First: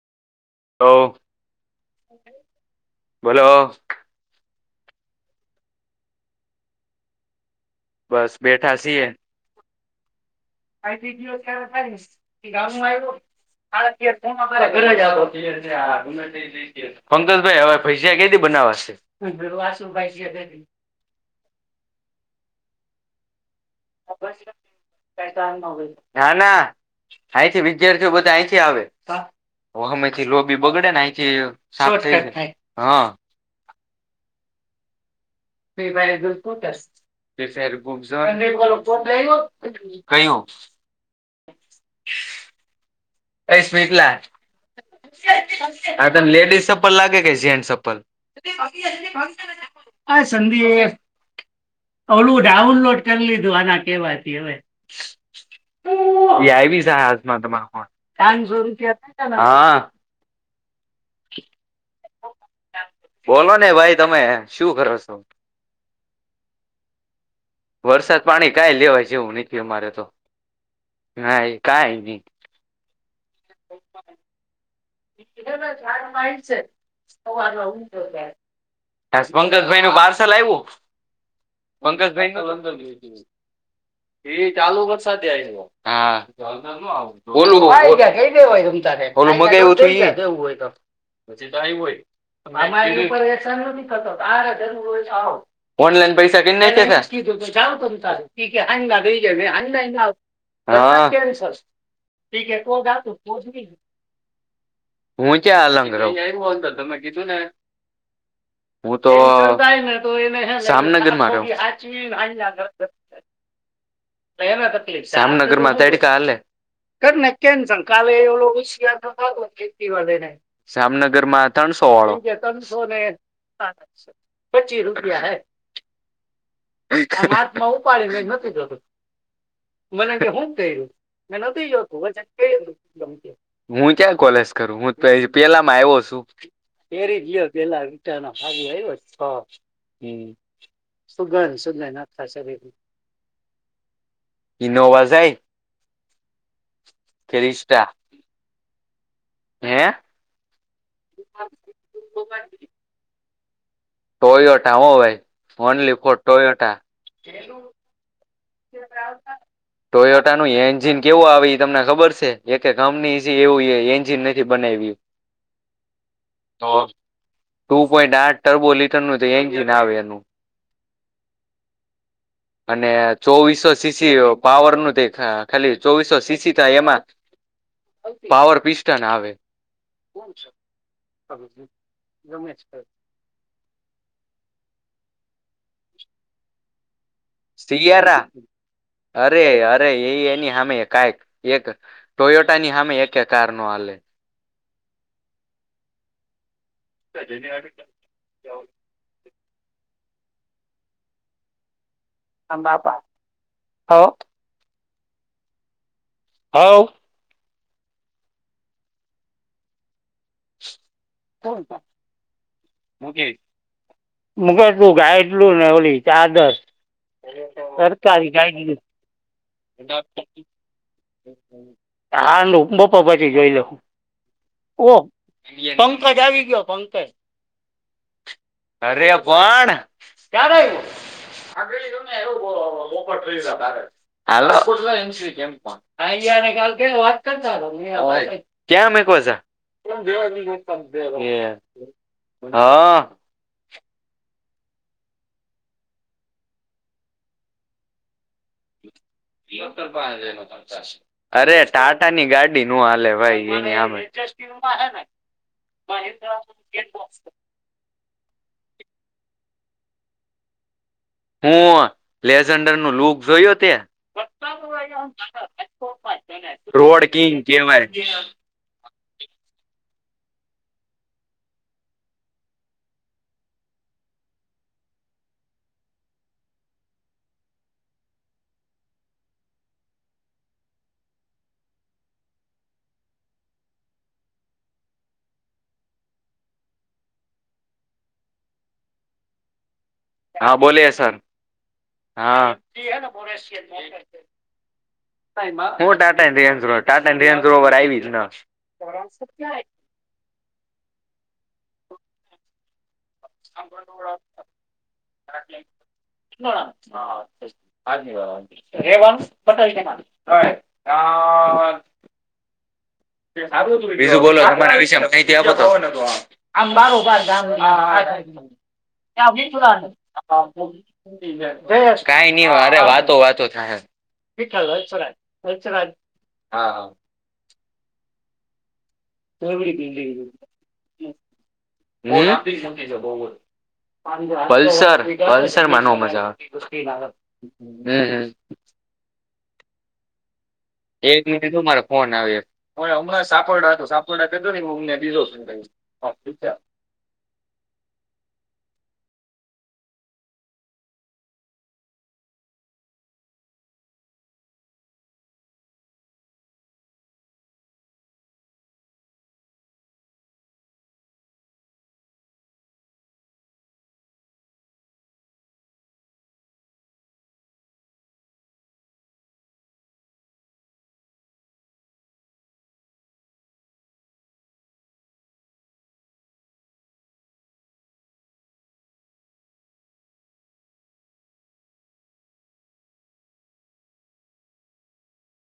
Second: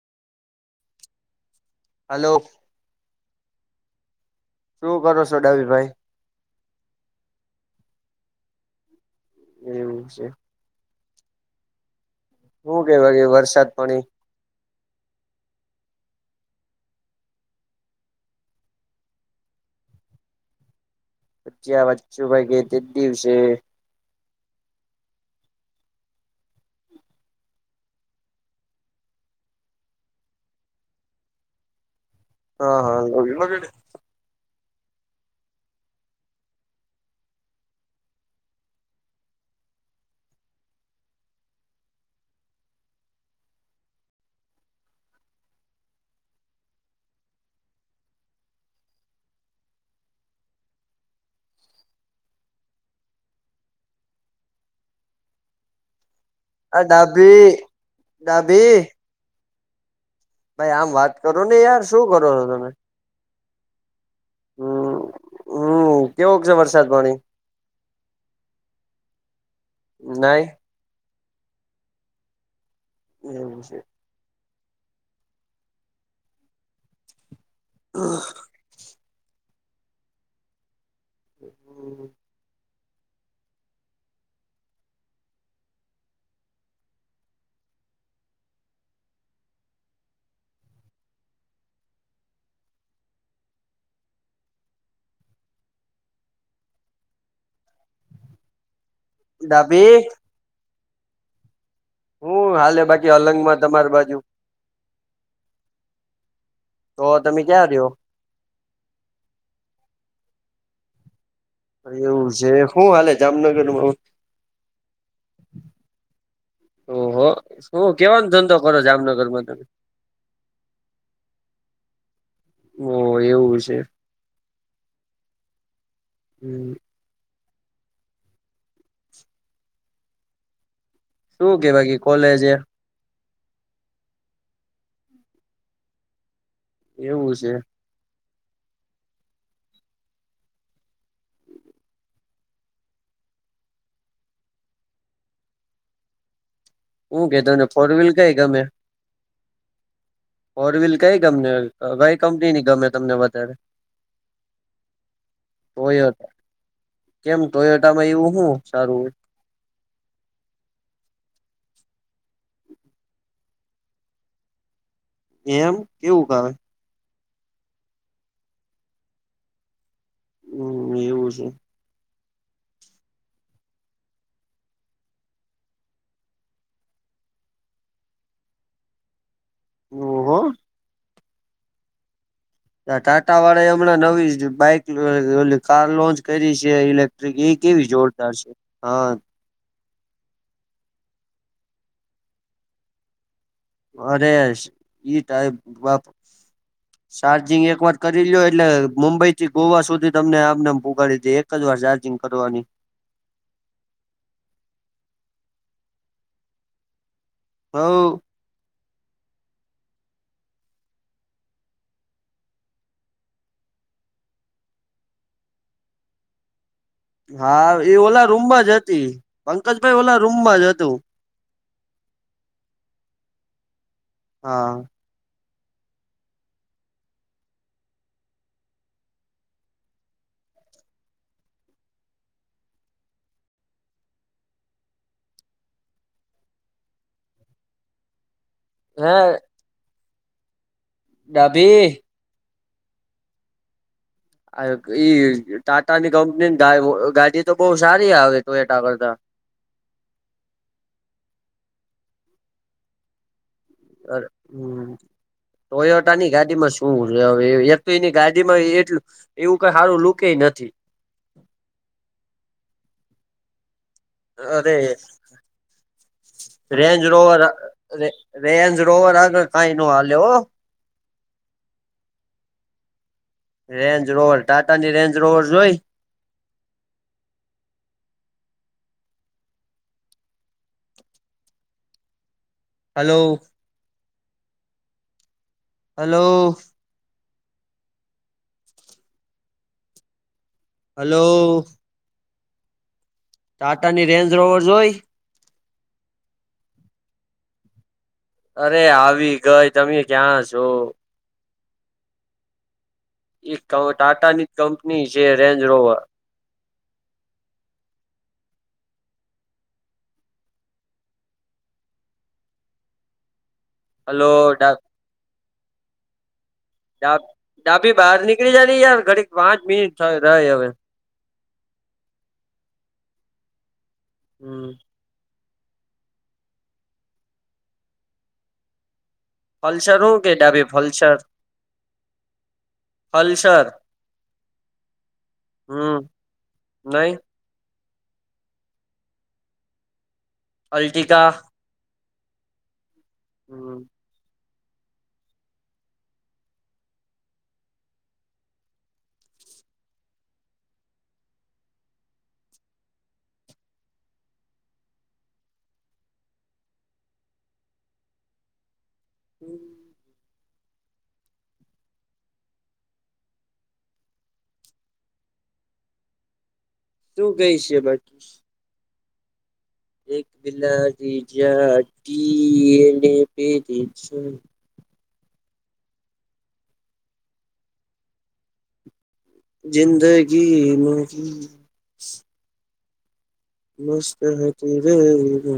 Hello hello બોલો શું કરો છો ડાબીભાઈ બસ બેઠા છીએ એમ છે. [unintelligible] હું કેવા ગામમાં કે વરસાદ પાણી આયવુ [unintelligible] ઘરે જાતો [unintelligible] પંકજભાઈ હવે ભજીયા કેદી બનાવા શે? વાસુભાઈ કે તે દી. ભજીયા વાચુભાઈ કે તે દિવસે. કાઈ કામ ના હોય. ના, ના અઈથી વિદ્યાર્થીઓ બધા અઈથી આવે. ઓ હોમેથી લોબી બગડે ને અઈથી સાફ થઈ જાય. અ હન હા લવ યુ લવ યુ ડે બેય ભાઈઓ જોડ સ્કૂટર [unintelligible] [unintelligible] કયુ એઈ સ્વીટલા આ તન લેડીઝ સપ્પલ લાગે કે જેન્સ સપ્પલ? [unintelligible] એ સંદીપ. ઓલું ડાઉનલોડ કરી લીધું, આના કેવાથી હવે એ આયવી આ ઝ હાઝમાં ડાભી [unintelligible] પાનસો ડાભી રૂપિયા ખાતામાં. હા. ભાઈ, આમ વાત કરો ને યાર. શું કરો છો તમે? બોલો ને ભાઈ, તમે શું કરો શો? કેવુક છે વરસાદ પાણી? વરસાદ પાણી કાઈ લેવાય જેવું નથી અમારે તો. નાઈ હા, એ કાઈ ની. એવુ શે. ઈતનેમે ચાર વાઈ શે, સવારમાં ઉઠો ત્યારે. હાસુ પંકજભાઈનું પાર્સલ આયવું. પંકજભાઈ [unintelligible] એ ચાલુ વરસાદે આયવો. હા. અંદર ન આવુ [unintelligible] [unintelligible] ઓલુ મગાવ્યું તું ઈ [unintelligible] [unintelligible] ઈ કોઈ અહેસાન નથી થતો. [unintelligible] ઓનલાઈન પૈસા ડાભી [unintelligible] [unintelligible] હન. હું હાલે બાકી અલંગમાં [unintelligible] તમારી બાજુ હું ક્યાં અલંગ રવ. તો તમે ક્યાં રયો? હું તો [inaudible] જસામનગરમાં રઉ એવું છે હું [unintelligible] હાલે જામનગરમાં [unintelligible] કરને ઓહો શું કેવાનો ધંધો કરો જામનગરમાં તમે [unintelligible] જામનગર માં ત્રણસો ત્રણસો ઓ ને એવું છે પચી રૂપિયા હૈ હમ આમ હાથમાં ઉપાડીને નથી જતું, મને કે હું કયરુ. ને શું કે નથી જતુ બાકી કોલેજ [unintelligible] મુ ચ્યાં કોલેઝ કરું. હું પઈ પેલામાં આયવો શું. પેરી એવું વિયર છે પેલા વિચારના આજે આયવો સ્ટોક. હમ. સુુંગંધ-સુગંધ આખા શરીરમાં. ઈનોવા ઝાય ઉ કે તને ફોર વ્હીલ કઈ ગમે? હે. ફોર વ્હીલ કઈ કમની અ કઈ કંપનીની ગમે તમને વધારે? ટોયોટા હો ભઈ ઓનલી ફોર ટોયોટા. કેમ પેલું ટોયોટામાં એવું હું સારું હોય ટોયટાનું એન્જિન કેવુ આવે ઈ તમને ખબર શે. એકે કંપનીએ ઝી એવુ એ-એન્જિન નથી બનાવ્યું. એમ, કેવુંક આવે? ટુ પોઈન્ટ આઠ ટરબો લીટરનું તો એન્જિન આવે એનું. હમ, એવું છે. અને ચોવીસો સી સી પાવરનું તે ખા-ખાલી ચોવીસો સી સી થાય એમાં પાવર પિસ્ટાન આવે ઓહો [inaudible] ટાટા વાળા એ હમણાં નવી બાઈક કાર લોન્ચ કરી છે ઈ કેવી સિયારા જોરદાર છે હા. અરે એ એની હામે કાઈક એક ટોયોટાની હામે એક એક. અરે [inaudible] ચાર્જિંગ એક વાર કરી લો એટલે મુંબઈ થી ગોવા સુધી તમને આમને આમ પોગાડી દે એક જ વાર ચા આમ બાપા હ હાવ હવ બોલ ને હું કેય [unintelligible] ગાય એટલું ઓલી ચાદર ‌ હા એ ઓલા સરકારી રૂમમાં જ ગાડી હતી પંકજભાઈ ઓલા રૂમમાં જ હતું [unintelligible] હાલો બોપર પછી જોઈ લેહુ હા પંકજ આવી ગીયો પંકજ અરે કોણ ક્યા રહ્યું. આ ગળ તમને એવું બોલો પોપટ થઈ જાવ ત્યારે હાલો ક્યાંમ એકવાજા ડાબી હા ઈ ટાટા ની કંપનીની ગાડી તો બહુ સારી આવે ટોયટા કરતા. અરે ટાટાની ગાડી નો હાલે ભાઈ એની હામે અરે હ ટોયટાની ગાડી માં શું હવે વ્યક્તિ ની ગાડી એટલ એવું કઈ સારું લુકે નથી. હું લેઝન્ડર નું લુક જોયો ત અરે રેન્જ રોડ કિંગ ર કેવાય રેજ બોવર આગળ કઈ ન હાલ્યો રેન્જ રોવર ટાટાની રેન્જ રોવર જોઈ [unintelligible] હલો હલો હા બોલે સર હલો હા ટાટાની રેન્જ રોવર જોઈ હું Tata Range Rover Tata Range Rover આવી જ અરે આવી ગઈ તમે ક્યાં છો. એક ટાટા ની કંપની છે રેન્જ રોવર શ હા આ સાચી વાત છે રેવાન્સ બટલ હ [unintelligible] બીજું હલો બોલો ડા તમારા વિશે માહિતી આપો હોને. ડા ડાભી બહાર નીકળી જા ની યાર ઘડીક આ પાંચ મિનિટ થઈ રહી હવે બરોબર. [unintelligible] કઈ ન અરે વાતો વાતો [unintelligible] હમ ખાલચરાચરા હા હ ફલસર હો કે ડાબે ફલસર મો જ [unintelligible] અલ્સર અલસર મા ન હમ મજા નહી આવે હમ હ એક અલ્ટિકા મિનિટું મારે ફોન આવ હ હમણાં સાપોડા હમ હતું સાપોડા નેટસ હમ શું કઈ છે બું એક બિલા રજા ટડી એને પે દજું જિંદગીનુંકી નસ્ હ [unintelligible]